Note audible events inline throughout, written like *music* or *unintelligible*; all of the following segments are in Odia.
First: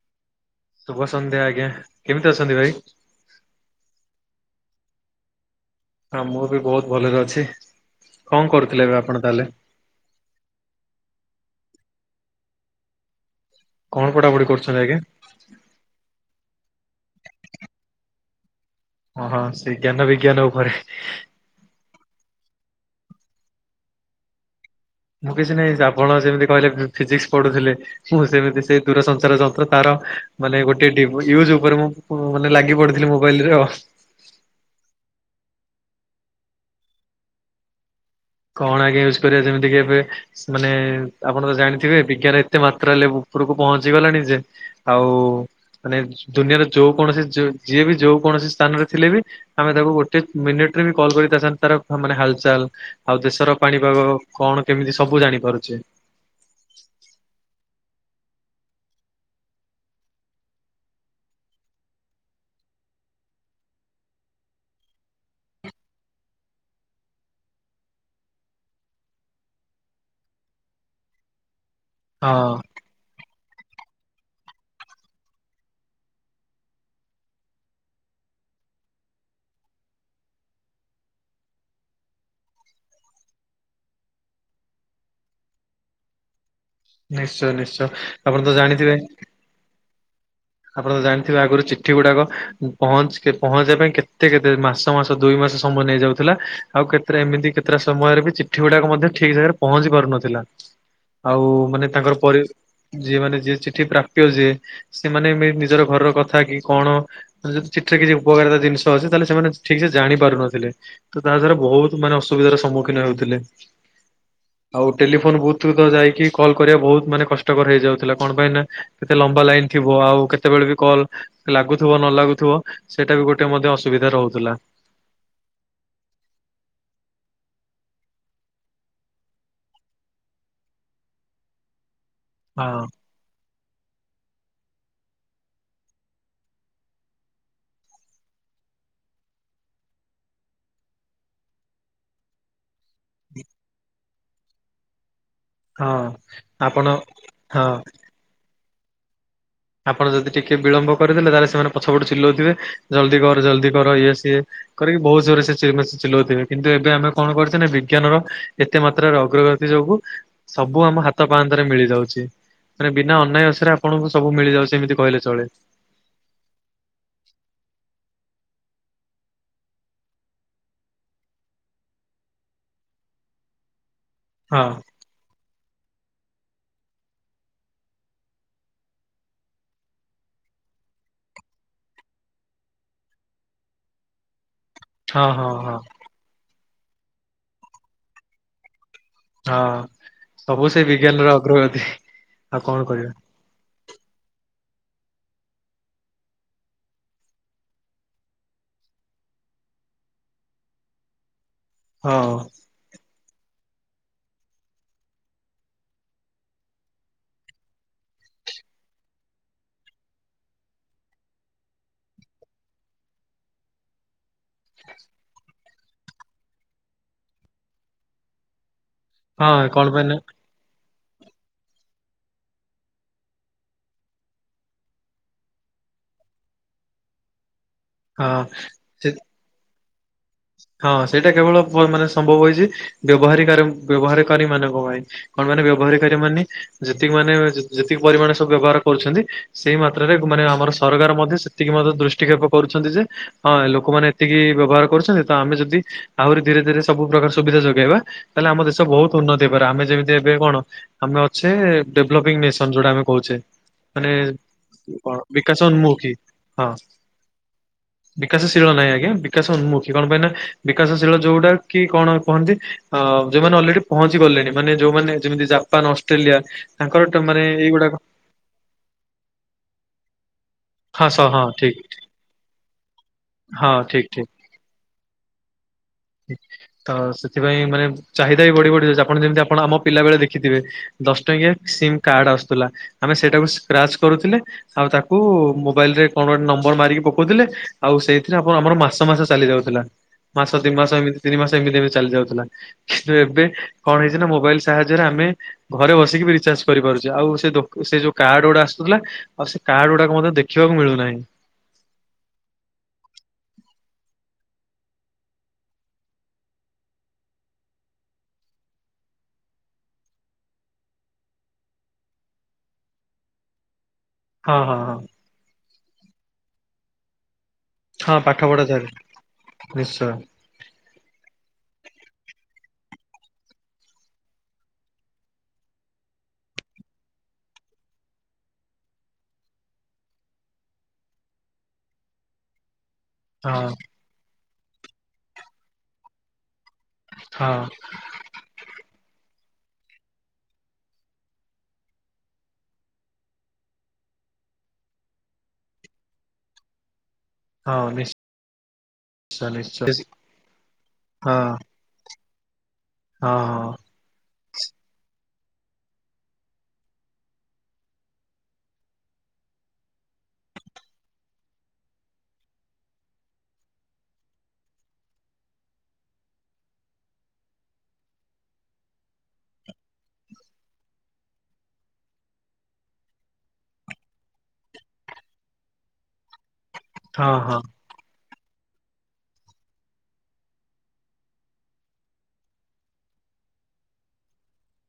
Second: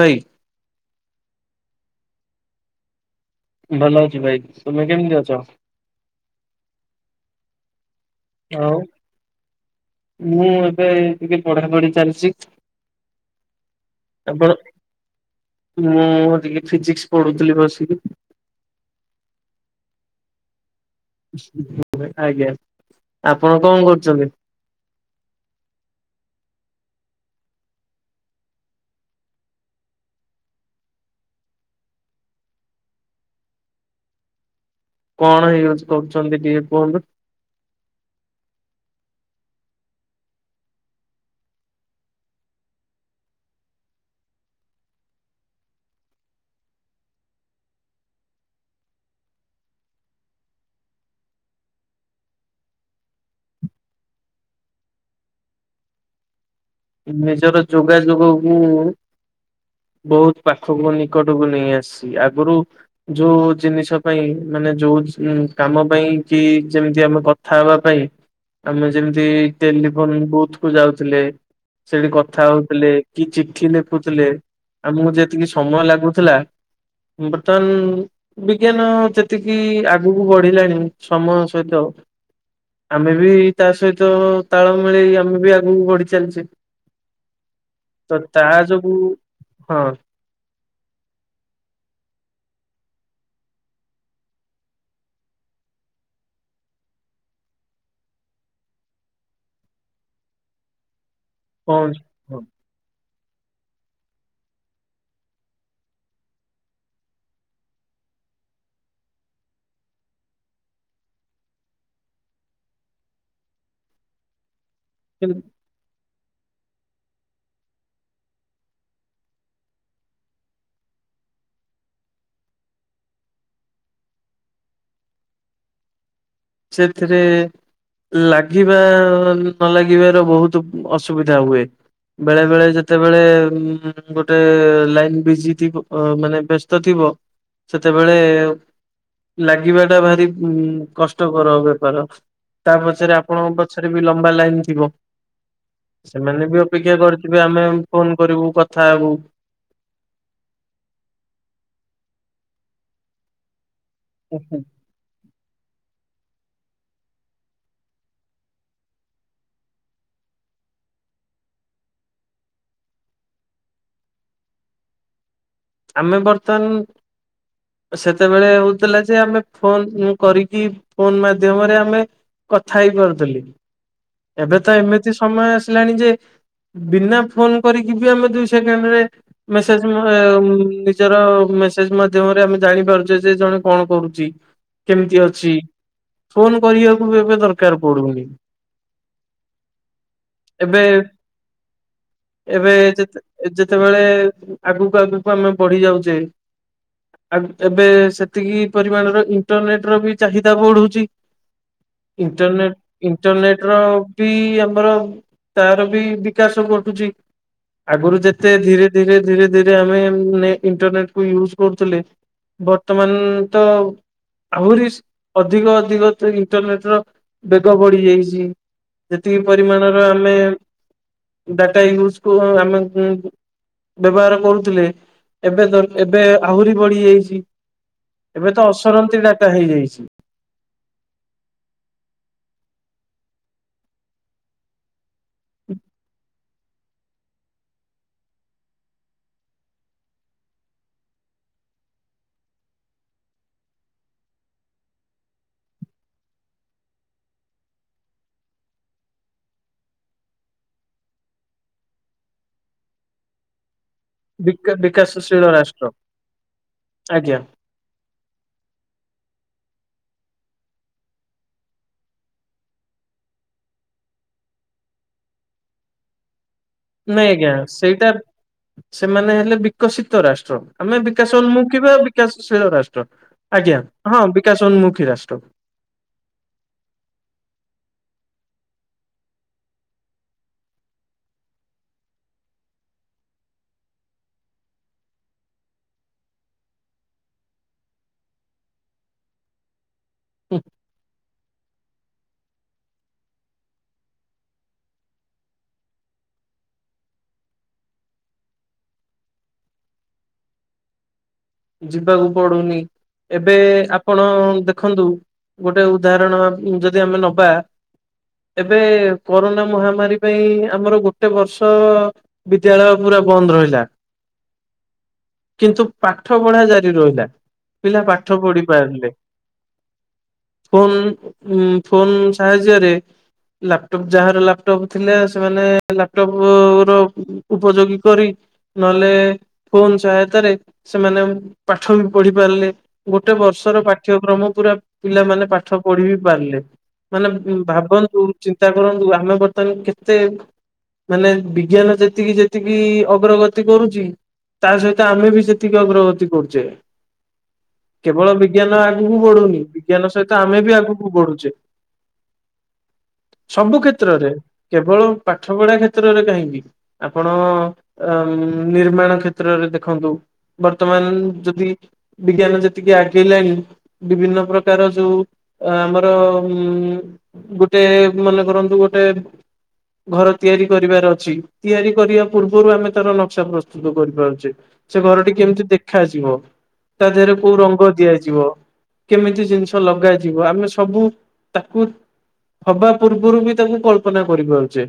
ଭାଇ ଶୁଭ ସନ୍ଧ୍ୟା ଆଜ୍ଞା, କେମିତି ଅଛନ୍ତି ଭାଇ? ଭଲ ଅଛି ଭାଇ, ତମେ କେମିତି ଅଛ? ହଁ, ମୁଁ ବି ବହୁତ ଭଲରେ ଅଛି। କଣ ଆଉ କରୁଥିଲେ ଏବେ ଆପଣ ତାହେଲେ? ମୁଁ ଏବେ ଏଇ ଟିକେ ପଢା ପଢି ଚାଲିଚି। କଣ ପଢାପଢି କରୁଚନ୍ତି ଆଜ୍ଞା? ମୁଁ ଟିକେ ଫିଜିକ୍ସ ପଢ଼ୁଥିଲି ବସିକି। ଓହଁ, ସେ ଜ୍ଞାନ ବିଜ୍ଞାନ ଉପରେ। ଆଜ୍ଞା, ଆପଣ କଣ କରୁଚନ୍ତି? ମୁଁ କିଛି ନାହିଁ, ଆପଣ ଯେମିତି କହିଲେ ଫିଜିକ୍ସ ପଢୁଥିଲେ? ମୁଁ ସେମିତି ସେ ଦୂରସଞ୍ଚାର ଯନ୍ତ୍ର ତାର, ମାନେ ଗୋଟେ ଡି ୟୁଜ୍ ଉପରେ ମୁଁ ମାନେ ଲାଗି ପଡିଥିଲି ମୋବାଇଲ୍ ରୁ ଆଉ। କଣ ୟୁଜ୍ କରୁଚନ୍ତି ଟିକେ କୁହନ୍ତୁ? କଣ ଆଜ୍ଞା ୟୁଜ୍ କରିବା, ଯେମିତି କି ଏବେ ମାନେ ଆପଣ ତ ଜାଣିଥିବେ, ବିଜ୍ଞାନ ଏତେ ମାତ୍ରା ହେଲେ ଉପରକୁ ପହଞ୍ଚି ଗଲାଣି ଯେ ଆଉ, ମାନେ ଦୁନିଆର ଯୋଉ କୌଣସି ଯିଏ ବି ଯୋଉ କୌଣସି ସ୍ଥାନରେ ଥିଲେ ବି ଆମେ ତାକୁ ଗୋଟେ ମିନିଟ୍ ରେ ବି କଲ୍ କରି, ତା ସାଙ୍ଗରେ ତାର ମାନେ ହାଲଚାଲ୍ ଆଉ ଦେଶର ପାଣିପାଗ, କଣ କେମିତି ସବୁ ଜାଣିପାରୁଚେ। ନିଜର ଯୋଗାଯୋଗ କୁ ବହୁତ ପାଖକୁ ନିକଟକୁ ନେଇ ଆସିଚି, ଆଗରୁ ଯୋଉ ଜିନିଷ ପାଇଁ, ମାନେ ଯୋଉ କାମ ପାଇଁ, କି ଯେମିତି ଆମେ କଥା ହବା ପାଇଁ ଆମେ ଯେମିତି ଟେଲିଫୋନ ବୁଥ୍ କୁ ଯାଉଥିଲେ, ସେଠି କଥା ହଁ ହଉଥିଲେ କି ଚିଠି ଲେଖୁଥିଲେ, ଆମକୁ ଯେତିକି ସମୟ ଲାଗୁଥିଲା ବର୍ତ୍ତମାନ୍ ବିଜ୍ଞାନ ଯେତିକି ଆଗକୁ ବଢିଲାଣି ସମୟ ସହିତ ଆମେ ବି ତା ସହିତ ତାଳ ମିଳେଇ ଆମେ ବି ଆଗକୁ ବଢି ଚାଲିଚେ ନିଶ୍ଚୟ, ନିଶ୍ଚୟ। ତ ଆପଣ ତା ଯୋଗୁ, ଜାଣିଥିବେ ହଁ। ଆପଣ ତ ଜାଣିଥିବେ, ଆଗରୁ ଚିଠି ଗୁଡାକ, ପହଞ୍ଚ ପହଞ୍ଚିବା ପାଇଁ କେତେ କେତେ ମାସ ମାସ ଦୁଇ ମାସ ସମୟ ନେଇଯାଉ ଥିଲା, ଆଉ କେତେରେ ଏମିତି କେତେଟା ସମୟରେ ବି, ଚିଠି ଗୁଡାକ ମଧ୍ୟ ଠିକ୍ ଜାଗାରେ ପହଞ୍ଚି ପାରୁନଥିଲା। *inaudible* ଆଉ ମାନେ ପହଞ୍ଚ ତାଙ୍କର ପରେ, ହଁ ଯିଏ ମାନେ ଯିଏ ଚିଠି ପ୍ରାପ୍ୟ ଯିଏ ସେମାନେ ନିଜର ଘରର କଥା, କି କଣ ଯଦି ଚିଠିରେ କିଛି ଉପକାରିତା ଜିନିଷ ଅଛି, ତାହେଲେ ସେମାନେ ଠିକ୍ ସେ ଜାଣି ପାରୁନଥିଲେ। ତ ତାହା ଦ୍ଵାରା ବହୁତ ମାନେ ଅସୁବିଧାର ସମ୍ମୁଖୀନ ହେଉଥିଲେ। *inaudible* ଆଉ ଟେଲିଫୋନ କିନ୍ତୁ ବହୁତ *unintelligible* ଯାଇକି କଲ୍ କରିବା ବହୁତ ମାନେ କଷ୍ଟକର ହେଇଯାଉଥିଲା। କଣ ପାଇଁ ନା କେତେ ଲମ୍ବା ଲାଇନ ଥିବ ଆଉ କେତେବେଳେ ବି କଲ ଲାଗୁଥିବ ନ ଲାଗୁଥିବ ସେଇଟା ବି ଗୋଟେ ମଧ୍ୟ ଅସୁବିଧା ରହୁଥିଲା। ସେଥିରେ ଲାଗିବା ନ ଲାଗିବାର ବହୁତ ଅସୁବିଧା ହୁଏ। ବେଳେ ବେଳେ ହଁ ଯେତେ ବେଳେ ଗୋଟେ ଲାଇନ ବିଜି ଥିବ ମାନେ ବ୍ୟସ୍ତ ଥିବ। ସେତେବେଳେ ଲାଗିବାଟା ଭାରି ଉଁ କଷ୍ଟ। କଷ୍ଟକର ବେପାର। ତା ପଛରେ ଆପଣଙ୍କ ପଛରେ ବି ଲମ୍ବା ଲାଇନ ଥିବ। ହଁ ସେମାନେ ବି ଆପଣ ଅପେକ୍ଷା କରିଥିବେ ହଁ ଆମେ ଏମ ଫୋନ କରିବୁ କଥା ହେବୁ। ଆପଣ ଯଦି ଟିକେ ବିଳମ୍ବ କରିଦେଲେ ତାହେଲେ ସେମାନେ ପଛପଟୁ ଚିଲଉଥିବେ ଜଲ୍ଦି କର, ଜଲ୍ଦି କର ଇଏ ସିଏ। କରିକି ବହୁତ ଜୋର ସେ ଚିଲଉଥିବେ। କିନ୍ତୁ ଏବେ ଆମେ କଣ କରଛେ ନା ବିଜ୍ଞାନର ଏତେ ମାତ୍ରାରେ ଅଗ୍ରଗତି ଯୋଗୁ ସବୁ ଆମ ହାତ ପାହାନ୍ତରେ ମିଳି ଯାଉଛି। ମାନେ ବିନା ଅନାୟସରେ ଆପଣଙ୍କୁ ସ ସବୁ ମିଳିଯାଉଛି ଏମିତି କହିଲେ ଚଳେ। ଆମେ ବର୍ତ୍ତମାନ ସେତେବେଳେ ହଉଥିଲା ଯେ ଆମେ ଫୋନ କରିକି ଫୋନ ମାଧ୍ୟମରେ ଆମେ କଥା ହେଇ ପାରୁଥିଲି। ଏବେ ହଁ। ତ ଏମିତି ସମୟ ଆସିଲାଣି ଯେ ବିନା ଫୋନ କରିକି ବି ଆମେ ଦୁଇ ସେକେଣ୍ଡ ରେ ମେସେଜ ମ ଉଁ ନିଜର ମେସେଜ ମାଧ୍ୟମରେ ଆମେ ଜାଣିପାରୁଛେ ଯେ ଜଣେ କଣ କରୁଚି? କେମିତି ହଁ ହଁ ଅଛି? ହଁ ଫୋନ କରିବାକୁ ବି ଏବେ ଦରକାର ପଡୁନି। ହଁ ସବୁ ଏବେ ସେ ବିଜ୍ଞାନର ଅଗ୍ରଗତି। ଆଉ କଣ କରିବା? ଏଇ ଯେତେବେଳେ ଆଗକୁ ଆଗକୁ ଆମେ ବଢି ଯାଉଛେ ଆ ଏବେ ସେତିକି ପରିମାଣର ଇଣ୍ଟରନେଟ ର ବି ଚାହିଦା ବଢୁଛି। ହଁ। ଇଣ୍ଟରନେଟ- ଇଣ୍ଟରନେଟ ର ବି ଆମର ତାର ବି ବିକାଶ ଘଟୁଛି। ଆଗରୁ ଯେତେ ଧୀରେ -ଧୀରେ- ଧୀରେ- ଧୀରେ ଆମେ ଉଁ ଇଣ୍ଟରନେଟ କୁ ୟୁଜ କରୁଥିଲେ ବର୍ତ୍ତମାନ ତ ଆହୁରି ସି ଅଧିକ -ଅଧିକ ତ ଇଣ୍ଟରନେଟ ର ବେଗ ବଢି ଯାଇଛି। ଯେତିକି ହଁ କଣ ପରିମାଣର ପାଇଁ ନା ଆମେ ଡାଟା ୟୁଜ କଉ ଆମେ ଉଁ ବ୍ୟବହାର କରୁଥିଲେ ଏବେ ଦ ଏବେ ଆହୁରି ବଢି ଯାଇଛି। ହଁ ଏବେ ତ ସେ ଅସରନ୍ତି ଡାଟା ହେଇଯାଇଛି। ହଁ ସେଇଟା କେବଳ ବ ମାନେ ସମ୍ଭବ ହେଇଛି ବ୍ୟବହାରୀ ବ୍ୟବହାରକାରୀ ମାନଙ୍କ ପାଇଁ। କଣ ମାନେ ବ୍ୟବହାରକାରୀ ମାନେ ଯେତିକି ମାନେ ଯେତିକି ପରିମାଣ ସବୁ ବ୍ୟବହାର କରୁଛନ୍ତି ସେଇ ମାତ୍ରାରେ ମାନେ ଆମର ସରକାର ମଧ୍ୟ ସେତିକି ମଧ୍ୟ ଦୃଷ୍ଟିକ୍ଷେପ କରୁଛନ୍ତି ଯେ ହଁ ଲୋକମାନେ ଏତିକି ବ୍ୟବହାର କରୁଛନ୍ତି ତ ଆମେ ଯଦି ଆହୁରି ଧୀରେ ଧୀରେ ସବୁ ପ୍ରକାର ସୁବିଧା ଯୋଗେଇବା ତାହେଲେ ଆମ ଦେଶ ବହୁତ ଉନ୍ନତି ହେଇପାରିବ। ଆମେ ଯେମିତି ଏବେ କଣ ଆମେ ଅଛେ ଡେଭଲପିଙ୍ଗ ନେସନ ଯୋଉଟା ଆମେ କହୁଛେ ମାନେ ବିକା କଣ ବିକାଶଶୀଳ ବିକାଶ ରାଷ୍ଟ୍ର ଉନ୍ମୁଖୀ। ହଁ। ଆଜ୍ଞା ବିକଶୀଳ ନାଇଁ ଆଜ୍ଞା ବିକାଶଉନ୍ମୁଖ କି କଣ ପାଇଁ ନା ବିକାଶଶୀଳ ଯୋଉଟା କି କଣ କୁହନ୍ତି ଅ ଯୋଉମାନେ ଅଲରେଡି ପହଞ୍ଚି ଗଲେଣି। ମାନେ ଯୋଉମାନେ ଯେମିତି ଜାପାନ, ଅଷ୍ଟ୍ରେଲିଆ ତାଙ୍କର ଟ ନାଇଁ ମାନେ ଆଜ୍ଞା। ଏଇଗୁଡାକ ସେଇଟା ସେମାନେ ହେଲେ ବିକଶିତ ରାଷ୍ଟ୍ର। ଆମେ ହଁ ସ ବିକାଶ ହଁ ଉନ୍ମୁଖୀ ଠିକ ବା ବିକାଶଶୀଳ ରାଷ୍ଟ୍ର। ଆଜ୍ଞା, ଠିକ ହଁ ଠିକ ବିକାଶ ଉନ୍ମୁଖୀ ରାଷ୍ଟ୍ର। ତ ସେଥିପାଇଁ ମାନେ ଚାହିଦା ବି ବଢି ବଢି ଯାଉଛି। ଆପଣ ଯେମିତି ଆପଣ ଆମ ପିଲା ବେଳେ ଦେଖିଥିବେ। ଦଶ ଟଙ୍କିଆ ସିମ୍ କାର୍ଡ ଆସୁଥିଲା ଆମେ ସେଇଟାକୁ ସ୍କ୍ରାଚ କରୁଥିଲେ। ଆଉ ତାକୁ ମୋବାଇଲ୍ ରେ କଣ ଗୋଟେ ନମ୍ବର ମାରିକି ପକଉଥିଲେ। ଆଉ ସେଇଥିରେ ଆପଣ ଆମର ମାସ ମାସ ଚାଲି ଯାଉଥିଲା ମାସ ହୁଁ ଦି ମାସ ଏମିତି ତିନି ମାସ ଏମିତି ବି ଚାଲି ଯାଉଥିଲା କିନ୍ତୁ ଏବେ କଣ ହେଇଛି ନା ମୋବାଇଲ୍ ସାହାଯ୍ୟରେ ଆମେ। ଘରେ ବସିକି ବି ରିଚାର୍ଜ କରିପାରୁଚେ ଆଉ ସେ ଦୋକ୍ ସେ ଯୋଉ କାର୍ଡ ଗୁଡ଼ା ଆସୁଥିଲା। ଆଉ ସେ କାର୍ଡ ଗୁଡାକ ମୋତେ ଦେଖିବାକୁ ମିଳୁନାହିଁ। ଯିବାକୁ ପଡୁନି ଏବେ ଆପଣ ଦେଖନ୍ତୁ। ଗୋଟେ ଉଦାହରଣ ଯଦି ଆମେ ନବା। ଏବେ କରୋନା ମହାମାରୀ ପାଇଁ ଆମର ଗୋଟେ ବର୍ଷ। ବିଦ୍ୟାଳୟ ପୁରା ବନ୍ଦ୍ ରହିଲା। ହଁ ହଁ ହଁ। କିନ୍ତୁ ପାଠ ପଢା ଜାରି ରହିଲା। ପିଲା ହଁ ପାଠ ପଢା ପଢି ଚାଲେ ପାରିଲେ। ନିଶ୍ଚୟ ଫୋନ୍ ଉଁ ଫୋନ୍ ସାହାଯ୍ୟରେ। ଲାପଟପ୍ ଯାହାର ଲାପଟପ୍ ଥିଲେ ସେମାନେ ଲାପଟପକୁ ର। ଉପଯୋଗୀ କରି ନହେଲେ ଫୋନ୍ ସହାୟତାରେ। ସେମାନେ ପାଠ ବି ପଢି ପାରିଲେ ଗୋଟେ ହଁ ବର୍ଷର ପା ଠ୍ୟକ୍ରମ ପୁରା ପିଲାମାନେ ପାଠ ପଢି ବି ପାରିଲେ ମାନେ ହଁ ଉଁ ଭାବନ୍ତୁ। ଚିନ୍ତା କରନ୍ତୁ ଆମେ ବର୍ତ୍ତମାନ କେତେ। ମାନେ ବିଜ୍ଞାନ ଯେତିକି ଯେତିକି ଅଗ୍ରଗତି କରୁଚି ତା ସହିତ ଆମେ ବି ସେ ତିକି ଅଗ୍ରଗତି କରୁଚେ। ହଁ କେବଳ ବିଜ୍ଞାନ ଆଗୁକୁ ନିଶ୍ଚୟ ବଢୁନି ନିଶ୍ଚୟ ବିଜ୍ଞାନ ସହିତ ଆମେ ବି ଆଗୁକୁ ହଁ ବଢୁଚେ। ହଁ ସବୁ ହଁ କ୍ଷେତ୍ରରେ କେବଳ ପାଠ ପଢା କ୍ଷେତ୍ରରେ କାହିଁକି? ଆପଣ ଅ ନିର୍ମାଣ କ୍ଷେତ୍ରରେ ଦେଖନ୍ତୁ। ବର୍ତ୍ତମାନ ଯଦି ବିଜ୍ଞାନ ଯେତିକି ଆଗେଇଲାଣି। ବିଭିନ୍ନ ପ୍ରକାର ଯୋଉ ଆମର ଉଁ ଗୋଟେ ମନେ କରନ୍ତୁ ଗୋଟେ। ଘର ତିଆରି କରିବାର ଅଛି ତିଆରି କରିବା ପୂର୍ବରୁ ଆମେ ତାର ନକ୍ସା ପ୍ରସ୍ତୁତ କରିପାରୁଚେ। ସେ ଘରଟି କେମିତି ଦେଖାଯିବ ତା ଦେହରେ ହଁ କୋଉ ହଁ ରଙ୍ଗ ଦିଆଯିବ। କେମିତି ଜିନିଷ ଲଗାଯିବ ଆମେ ସବୁ ତାକୁ। ହବା ପୂର୍ବୁରୁ ବି ତାକୁ କଳ୍ପନା କରିପାରୁଚେ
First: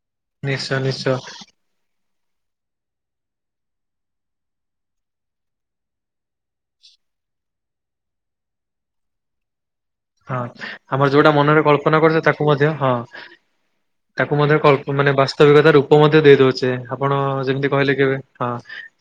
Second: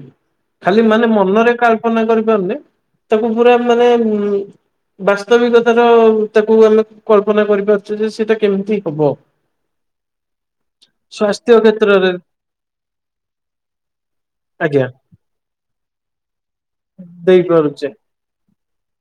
ନିଶ୍ଚୟ ଖାଲି ମାନେ ନିଶ୍ଚୟ ମନରେ କା ଳ୍ପନା କରିପାରୁନେ ତାକୁ ପୁରା ମାନେ ଉଁ। ବାସ୍ତବିକତାର ତାକୁ ଆମେ କଳ୍ପନା କରିପାରୁଚେ ଯେ ସେଟା କେମିତି ହବ। ହଁ ଆମର ଯୋଉଟା ସ୍ୱାସ୍ଥ୍ୟ ମନରେ କଳ୍ପନା କ୍ଷେତ୍ରରେ କରୁଚେ ତାକୁ ମଧ୍ୟ ହଁ। ତାକୁ ମଧ୍ୟ ଆଜ୍ଞା କଳ୍ପ ମାନେ ବାସ୍ତବିକତା ରୂପ ମଧ୍ୟ ଦେଇ ଦଉଛେ ଆପଣ ଯେମିତି ଦେଇପାରୁଛେ କହିଲେ କି ଏବେ। ହଁ।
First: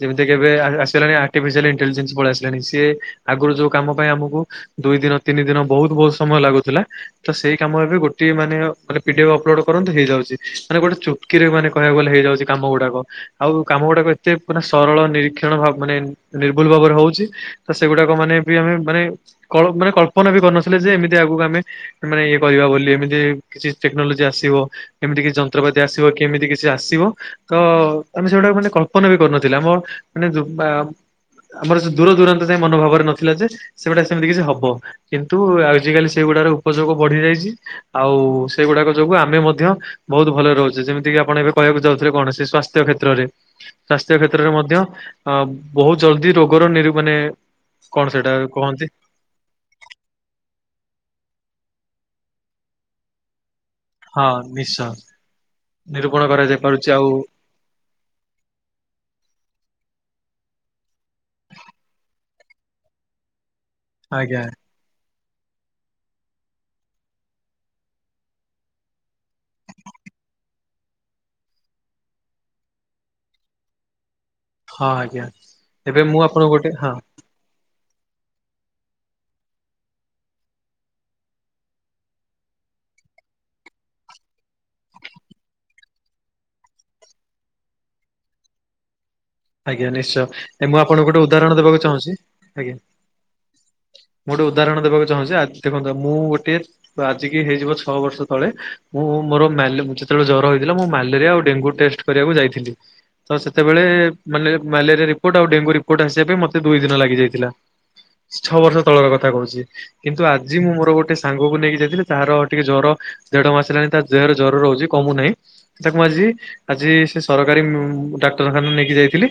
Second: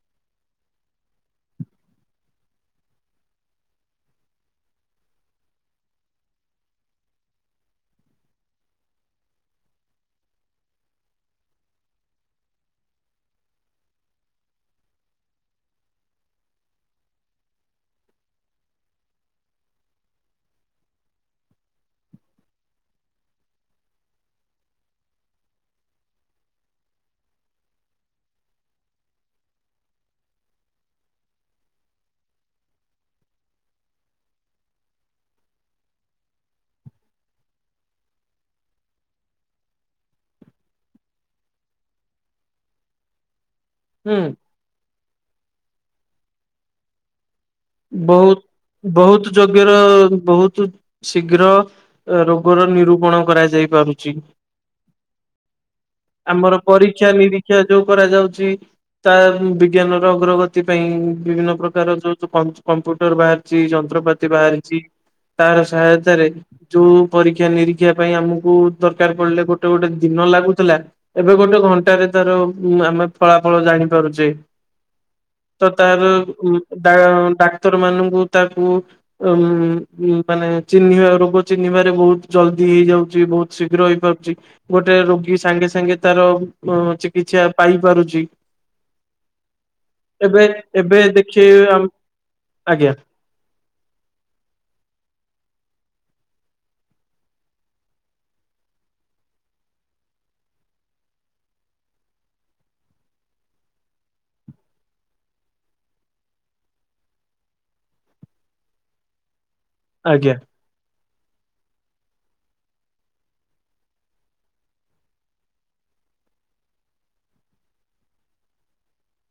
ଯେମିତିକି କେବେ ଆ ଆସିଲାଣି ଆର୍ଟିଫିସିଆଲି ଇଣ୍ଟେଲିଜେନ୍ସ ପଳେଇ ଆସିଲାଣି ସିଏ ଆଗୁରୁ ଯୋଉ କାମ ପାଇଁ ଆମୁକୁ। ଦୁଇ ଦିନ ତିନି ଦିନ ବହୁତ୍ ବହୁତ୍ ସମୟ ଲାଗୁଥିଲା। ତ ସେଇ କାମ ଏବେ ଗୋଟିଏ ମାନେ ହ ମାନେ ଭିଡିଓ ଅପଲୋଡ୍ କରନ୍ତି ହେଇଯାଉଛି ମାନେ ଗୋଟେ ଚୁ ଟ୍କିରେ ମାନେ କହିବାକୁ ଗଲେ ହେଇଯାଉଛି କାମ ଗୁଡାକ। ଆଉ କାମ ଗୁଡାକ ଏତେ ପୁରା ସରଳ ନିରୀକ୍ଷଣ ଭାବ ମାନେ ନିର୍ଭୁଲ ଭାବରେ ହଉଚି। ତ ସେଗୁଡାକ ମାନେ ବି ଆମେ ମାନେ କଳ ମାନେ କଳ୍ପନା ବି କରିନଥିଲେ ଯେ ଏମିତି ଆଗୁକୁ ଆମେ। ମାନେ ଇଏ କରିବା ବୋଲି ଏମିତି କିଛି ଟେକ୍ନୋଲୋଜି ଆସିବ। କେମିତିକି ଯନ୍ତ୍ରପାତି ଆସିବ କି ଏମିତି କିଛି ଆସିବ। ତ ଆମେ ସେଗୁଡାକ ମାନେ କଳ୍ପନା ବି କରୁନଥିଲେ ଆମ ମାନେ ଦୁବା ଆମର ସେ ଦୂର ଦୂରାନ୍ତ ଯ ମନ ଭାବରେ ନଥିଲା ଯେ, ସେଟା ସେମିତି କିଛି ହବ କି- - ନ୍ତୁ ଆଜିକାଲି ସେଗୁଡ଼ା ଉପଯୋଗ ବଢି ଯାଇଛି ଆଉ ସେଗୁଡ଼ାକ ଯୋଗୁ ଆମେ ମଧ୍ୟ ବହୁତ ଭଲରେ ରହୁଛି ଯେମିତି କିି ଆପଣ ଏବେ କହିବାକୁ ଯାଉଥିଲେ କୌଣସି ସ୍ୱାସ୍ଥ୍ୟ କ୍ଷେତ୍ରରେ ହୁଁ ସ୍ୱାସ୍ଥ୍ୟ କ୍ଷେତ୍ରରେ ମଧ୍ୟ ଅ ବହୁତ ଜଲଦି ରୋଗର ନିରୁ ମାନେ କଣ ସେଇଟା କହନ୍ତି ବହୁତ ବହୁତ ଯୋଗ୍ୟ ର ବହୁତ ଶୀଘ୍ର ରୋଗର ନିରୂପଣ କରାଯାଇ ପାରୁ ଚି- - ହଁ ନିଶ୍ଚୟ ନିରୂପଣ କରାଯାଇ ପାରୁଚି ଆଉ ଶିକ୍ଷା ଯୋଉ କରାଯାଉଛି ତା ବିଜ୍ଞାନର ଅଗ୍ରଗତି ପାଇଁ ବିଭିନ୍ନ ପ୍ରକାର ଯୋଉ କ କମ୍ପ୍ୟୁଟର ବାହାରିଛି ଯନ୍ତ୍ରପାତି ଆଜ୍ଞା ବାହାରିଛି ତାର ସହାୟତାରେରେ - - ଯୋଉ ପରୀକ୍ଷା ନିରୀକ୍ଷା ପାଇଁ ଆମକୁ ଦରକାର ପଡିଲେ ଗୋଟେ ଗୋଟେ ଦିନ ଲାଗୁଥିଲା ଏବେ ଗୋଟେ ଘଣ୍ଟାରେ ତାର ଆମେ ଫଳାଫଳ ଜାଣିପାରୁଚେ। ହଁ ଆଜ୍ଞା ତ ଏବେ ତାର ମୁଁ ଆପଣଙ୍କୁ ଉଁ ଗୋଟେ ହଁ ଡାକ୍ତର ମାନଙ୍କୁ ତାକୁ ଉଁ ଉ ମାନେ ଚିହ୍ନି ହରକୁ ଚିହ୍ନିବାରେ ବହୁତ ଜଲଦି ହେଇଯାଉଚି। ବହୁତ ଶୀଘ୍ର ହେଇପାରୁଚି। ଗୋଟେ ରୋଗୀ ସାଙ୍ଗେ ସାଙ୍ଗେ ତାର ଅଁ ଚିକିତ୍ସା ପାଇପାରୁଚି। ଆଜ୍ଞା, ନିଶ୍ଚୟ ମୁଁ ଏବେ ଆପଣଙ୍କୁ ଗୋଟେ ଉଦାହରଣ ଦେଖିବେ ଦେବାକୁ ଚାହୁଁଚି। ଆଜ୍ଞା। ମୁଁ ଗୋଟେ ଉଦାହରଣ ଦେବାକୁ ଚାହୁଁଚି ଆ ଦେଖନ୍ତୁ ମୁଁ ଗୋଟେ ତ ଆଜିିକି ହେଇଯିବ ଛଅ ବର୍ଷ ତଳେ ମୁଁ ମୋର ମେଲୋ ଯେତେବେଳେ ଜର ହେଇଥିଲା ମୁଁ ମ୍ୟାଲେରିଆ ଆଉ ଡେଙ୍ଗୁ ଟେଷ୍ଟ କରିଆକୁ ଯାଇଥିଲି। ତ ସେତେବେଳେ ମାନେ ମ୍ୟାଲେରିଆ ରିପୋର୍ଟ ଆଉ ଡେଙ୍ଗୁ ରିପୋର୍ଟ ଆସିବା ପାଇଁ ମତେ ଦୁଇ ଦିନ ଲାଗିଯାଇଥିଲା। ଛଅ ବର୍ଷ ତଳର କଥା କହୁଚି କିନ୍ତୁ ଆଜ୍ଞା ଆଜି ମୁଁ ମୋର ଗୋଟେ ସାଙ୍ଗକୁ ନେଇକି ଯାଇଥିଲି ତାହାର ଟିକେ ଜ୍ୱର ଦେଢ ମାସ ହେଲାଣି ତା ଦେହର ଜର ରହୁଛି କମୁନାହିଁ। ତାକୁ ଆଜି, ଆଜି ସେ ସରକାରୀ ଡାକ୍ତରଖାନା ନେଇକି ଯାଇଥିଲି।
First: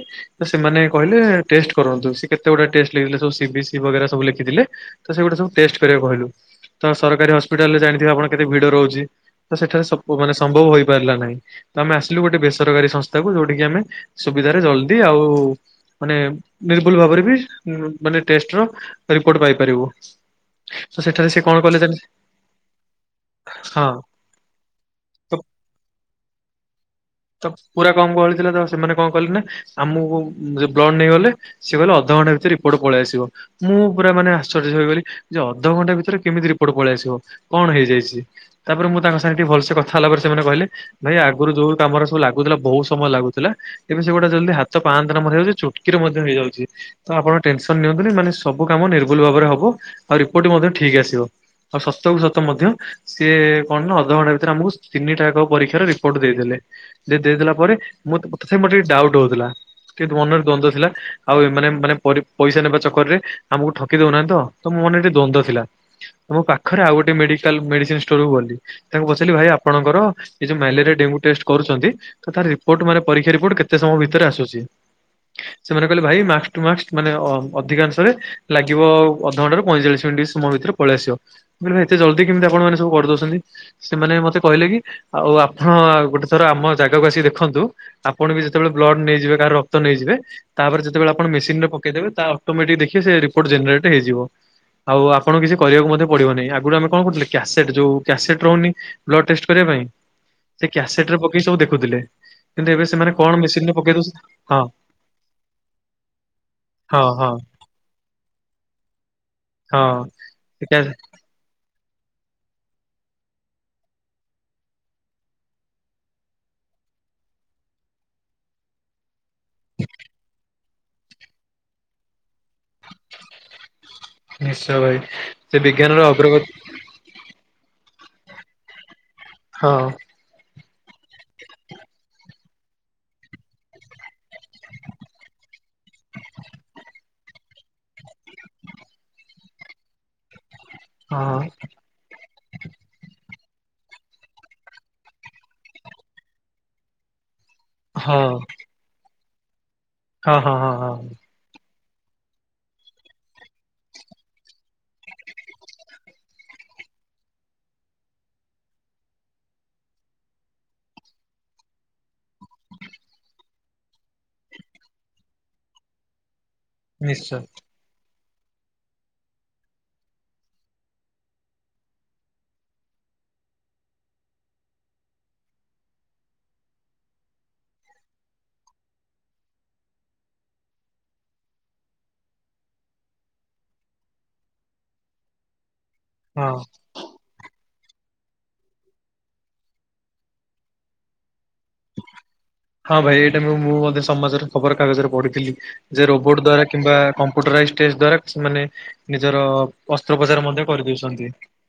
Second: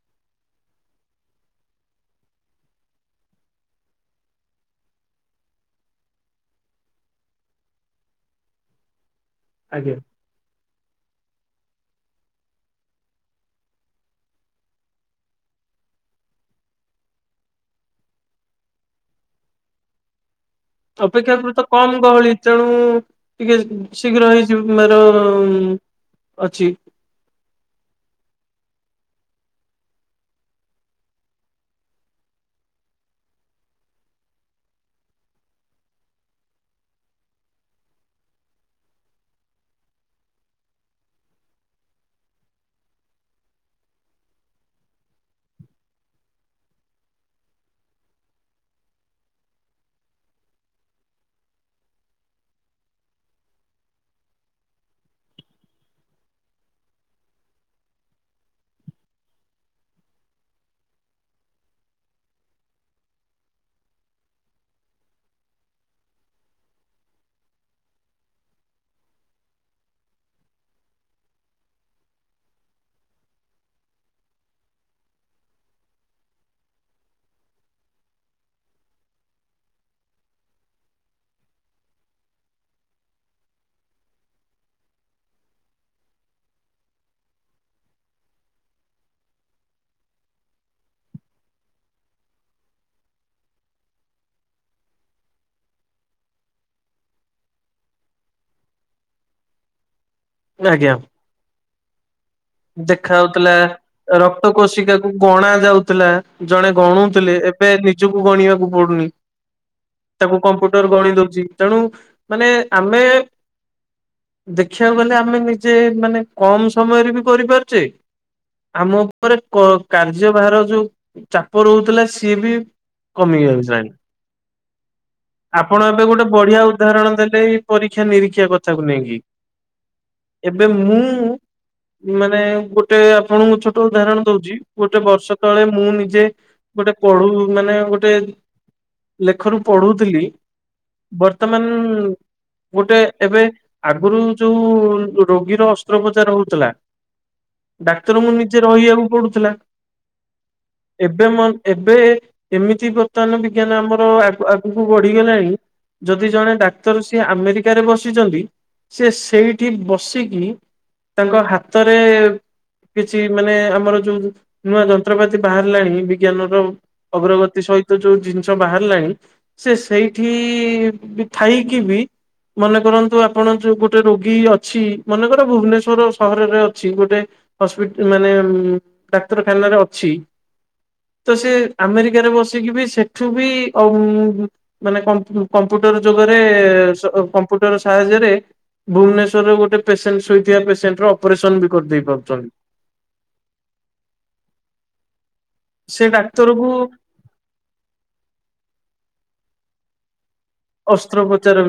ସେମାନେ କହିଲେ ଟେଷ୍ଟ କରନ୍ତୁ। ସେ କେତେ ଗୁଡ଼େ ଟେଷ୍ଟ ଲଥିଲେ ସି ବି ସି ସବୁ ଲେଖିଥିଲେ। ତ ସେଗୁଟା ସବୁ ଟେଷ୍ଟ କରିବାକୁ କହିଲୁ ତ ସରକାରୀ ହସ୍ପିଟାଲରେ ଜାଣିଥିବେ ଆପଣ କେତେ ଭିଡ ରହୁଚି। ତ ସେଠାରେ ଆଜ୍ଞା ସବୁ ମାନେ ସମ୍ବଵ ହୋଇ ପାରିଲା ନାହିଁ ଆମେ ଆସିଲୁ ଗୋଟେ ବେସରକାରୀ ସଂସ୍ଥା କୁ ଯେଉଁଠିକି ଆମେ ସୁବିଧା ଜଲଦି ଆଉ ମାନେ ନିର୍ବୁଲ ଭାବରେ ବି ମାନେ ଟେଷ୍ଟର ରିପୋର୍ଟ ପାଇପାରିବୁ। ତ ସେଠାରେ ଅପେକ୍ଷା ସେ କରୁ କଣ ତ କଲେ କମ ଜାଣି ଗହଳି ତେଣୁ ଟିକେ ହଁ ଶୀଘ୍ର ହେଇଯିବାର ତ ଅଛି। ତ ପୁରା କମ କହଳି ଥିଲା ତ ସେମାନେ କଂ କଲେ ନା? ଆମକୁ ବ୍ଲଡ ନେଇଗଲେ। ସେଏ କହଲେ ଅଧଘଣ୍ଟା ଭିତରେ ରିପୋର୍ଟ ପଳେଇ ଆସିବ। ମୁଁ ପୁରା ମାନେ ଆଶ୍ଚର୍ଯ୍ୟି ଯେ ଅଧଘଣ୍ଟା ଭିତରେ କେମିତି ରିପୋର୍ଟ ପଳେଇ ଆସିବ। କଣ ହେଇଯାଇଚି ତାପରେ ମୁଁ ତାଙ୍କ ସାଙ୍ଗେ ଟିକେ ଭଲସେ କଥା ହେଲା ପରେ ସେମାନେ କହିଲେ- - ଭାଇ ଆଗରୁ ଯୋଉ କାମରେ ସବୁ ଲାଗୁଥିଲା ବହୁତ ସମୟ ଲାଗୁଥିଲା ଏବେ ସେଗୁଡା ଜଲଦି ହାତ ପାହାନ୍ ମଧ୍ୟଯାଉଛି ଚୋଟକିରେ ମଧ୍ୟ ହେଇଯାଉଚି। ତ ଆପଣ ଟେନସନ ନିଅନ୍ତୁନି ମାନେ ସବୁ କାମ ନିର୍ବୁଲ ଭାବରେ ହବ ଆଉ ରିପୋର୍ଟ ମଧ୍ୟ ଠିକ ଆସିବ। ଆଉ ସତ କୁ ସତ ମଧ୍ୟ ସିଏ କଣ ନା ଅଧଘଣ୍ଟା ଭିତରେ ଆମକୁ ତିନିଟା ପରୀକ୍ଷ ରିପୋର୍ଟ ଦେଇଦେଲେ। ଦେଇଲା ପରେ ତ ମୋରେ ଟିକେ ଡାଉଟ୍ ହଉଥିଲା। ଟ ମନରେ ଦ୍ୱନ୍ଦ୍ୱ ଥିଲା ଆଉ ଏ ମାନେ ମାନେ ପଇସା ନେବା ଚକର ରେ ଆମକୁ ଠକି ଦଉନାହାଁ ତ। ତମ ମନେ ଟେ ଦ୍ୱନ୍ଦ ଥିଲା ତୋ ପାଖରେ ଆଉ ଗୋଟେ ମେଡିକାଲ ମେଡିସିନ ଷ୍ଟୋର କୁ ଗଲି। ତାଙ୍କୁ ପଚାରିଲି ଭାଇ ଆପଣଙ୍କର ଏଯୋଉ ମ୍ୟାଲେରିଆ ଡେଙ୍ଗୁ ଟେଷ୍ଟ କରୁଚନ୍ତି ତାର ରିପୋର୍ଟ ମାନେ ପରୀକ୍ଷା ରିପୋର୍ଟ କେ ତେ ସମୟ ଭିତରେ ଆସୁଚି, ସେମାନେ କହିଲେ ଭାଇ ମ୍ୟାକ୍ସ ଟୁ ମ୍ୟାକ୍ସ ମାନେ ଅ ଅଧିକାଂଶରେ ଲାଗିବ ଆଉ ଅଧଘଣ୍ଟାରୁ ପଇଁଚାଳିଶ ମିନିଟ୍ ସମୟ ଭିତରେ ପଳେଇ ଆସିବ। ମୁଁ କହିଲି କଣ ଏତେ ଜଲ୍ଦି କେମିତି ଆପଣମାନେ ସବୁ କରିଦଉଚନ୍ତି? ସେମାନେ ମତେ କହିଲେ କି ଆଉ ଆପଣ ଗୋଟେ ଥର ଆମ ଜାଗାକୁ ଆସିକି ଦେଖନ୍ତୁ, ଆପଣ ବି କେତେବେଳେ ବ୍ଲଡ୍ ନେଇଯିବେ କାହାର ରକ୍ତ ନେଇଯିବେ ତାପରେ ଯେତବେଳେ ଆପଣ ମେସିନ ରେ ପକେଇଦେବେ ତା ଅଟୋମେଟିକ୍ ଦେଖିବେ ସେ ରିପୋର୍ଟ ଜେନେରେଟ୍ ହେଇଯିବ। ଆଉ ଆପଣ କିଛି କରିବାକୁ ମଧ୍ୟ ପଡିବ ନାହିଁ, ଆଗୁରୁ ଆମେ କଣ କରୁଥିଲେ କ୍ୟାସେଟ୍ ଯୋଉ କ୍ୟାସେଟ୍ ରହୁନି ବ୍ଲଡ୍ କରିବା ପାଇଁ, ସେ ଆଜ୍ଞା କ୍ୟାସଟ୍ ରେ ପକେଇ ସବୁ ଦେଖୁଥିଲେ କିନ୍ତୁ ଏବେ ସେମାନେ ଦେଖା ହଉଥିଲା ମେସିନ୍ ରେ ପକେଇ ଦଉଛନ୍ତି ରକ୍ତ ହଁ କୋଷିକାକୁ ଗଣା ଯାଉଥିଲା, ଜଣେ ହଁ ହଁ ଗଣୁଥିଲେ ଏବେ ନିଜକୁ ଗଣିବାକୁ ପଡୁନି। ହଁ। ଶିକା ମ୍ପୁଟର ଗଣି ଦଉଚି, ତେଣୁ ମାନେ ଆମେ ଦେଖିଆକୁ ଗଲେ ଆମେ ନିଜେ ମାନେ କମ୍ ସମୟରେ ବି କରିପାରୁଚେ, ଆମ ଉପରେ କ କାର୍ଯ୍ୟଭାର ଯୋଉ ଚାପ ରହୁଥିଲା ସିଏ ବି କମି ଯିବାକୁ ବସିଲାଣି। ନିଶ୍ଚୟ ଭାଇ, ସେ ବିଜ୍ଞାନର ଗୋଟେ ଅଗ୍ରଗତି ବଢିଆ ଉଦାହରଣ ଦେଲେ ଏଇ ପରୀକ୍ଷା ନିରୀକ୍ଷା କଥାକୁ ନେଇକି। ହଁ। ଏବେ ମୁଁ ମାନେ ଗୋଟେ ଆପଣଙ୍କୁ ଛୋ ଟ ଉଦାହରଣ ଦଉଚି, ଗୋଟେ ବର୍ଷ ତଳେ ମୁଁ ନିଜେ ଗୋଟେ ପଢୁ ମାନେ ଗୋଟେ ଲେଖରୁ ପଢୁଥିଲି ହଁ ବର୍ତ୍ତମାନ୍ ଗୋଟେ ଏବେ ଆଗୁରୁ ଯୋଉ ରୋଗୀର ଅସ୍ତ୍ରୋପଚାର ହଉଥିଲା। ହଁ ଡାକ୍ତର ଙ୍କୁ ନିଜେ ରହିବାକୁ ପଡୁଥିଲା, ହଁ ହଁ ହଁ ହଁ ଏବେ ମ ଏବେ ଏମିତି ବର୍ତ୍ତମାନ ବିଜ୍ଞାନ ଆମର ଆଗ ଆଗକୁ ବଢିଗଲାଣି ଯଦି ଜଣେ ଡାକ୍ତର ସିଏ ଆମେରିକରେ ବସିଚନ୍ତି ସିଏ ସେଇଠି ବସିକି ତାଙ୍କ ହାତରେ କିଛି ମାନେ ଆମର ଯୋଉ ନୂଆ ଯନ୍ତ୍ରପାତି ବାହାରିଲାଣି ବିଜ୍ଞାନର ନିଶ୍ଚୟ ଅଗ୍ରଗତି ସହି ଯୋଉ ଜିନିଷ ବାହାରିଲାଣି ସେ ସେଇଠି ବି ଥାଇକି ବି ମନେ କରନ୍ତୁ ଆପଣ ଯୋଉ ଗୋଟେ ରୋଗୀ ଅଛି, ମନେକର ଭୁବନେଶ୍ୱର ସହ ରରେ ଅଛି ଗୋଟେ ହସ୍ପି ମାନେ ଡାକ୍ତରଖାନାରେ ଅଛି ତ ସେ ଆମେରିକାରେ ବସିକି ବି ସେଠୁ ବି ଅମ୍ ମାନେ କମ୍ କମ୍ପ୍ୟୁଟର୍ ଯୁଗରେ ହଁ କମ୍ପ୍ୟୁଟର୍ ସାହାଯ୍ୟରେ ଭବନେଶ୍ୱରରେ ଗୋଟ ପେସେଣ୍ଟ ଶୋଇଥିବା ପେସେଣ୍ଟ ର ଅପରେସନ୍ ବି କରିଦେଇ ପାରୁଚନ୍ତି। ହଁ ଭାଇ ଏଇଟା ମୁଁ-ମୁଁ ମଧ୍ୟ ସମାଜରେ ଖବର କାଗଜରେ ପଢିଥିଲି ଯେ ସେ ରୋବୋଟ ଦ୍ଵାରା ଡାକ୍ତରକୁ କିମ୍ବା କମ୍ *unintelligible* ଷ୍ଟେଜ୍ ଦ୍ଵାରା ସେମାନେ ନିଜର ଅସ୍ତ୍ରୋପଚାର ମଧ୍ୟ କରିଦଉଛନ୍ତି। ଅସ୍ତ୍ରୋପଚାର ବି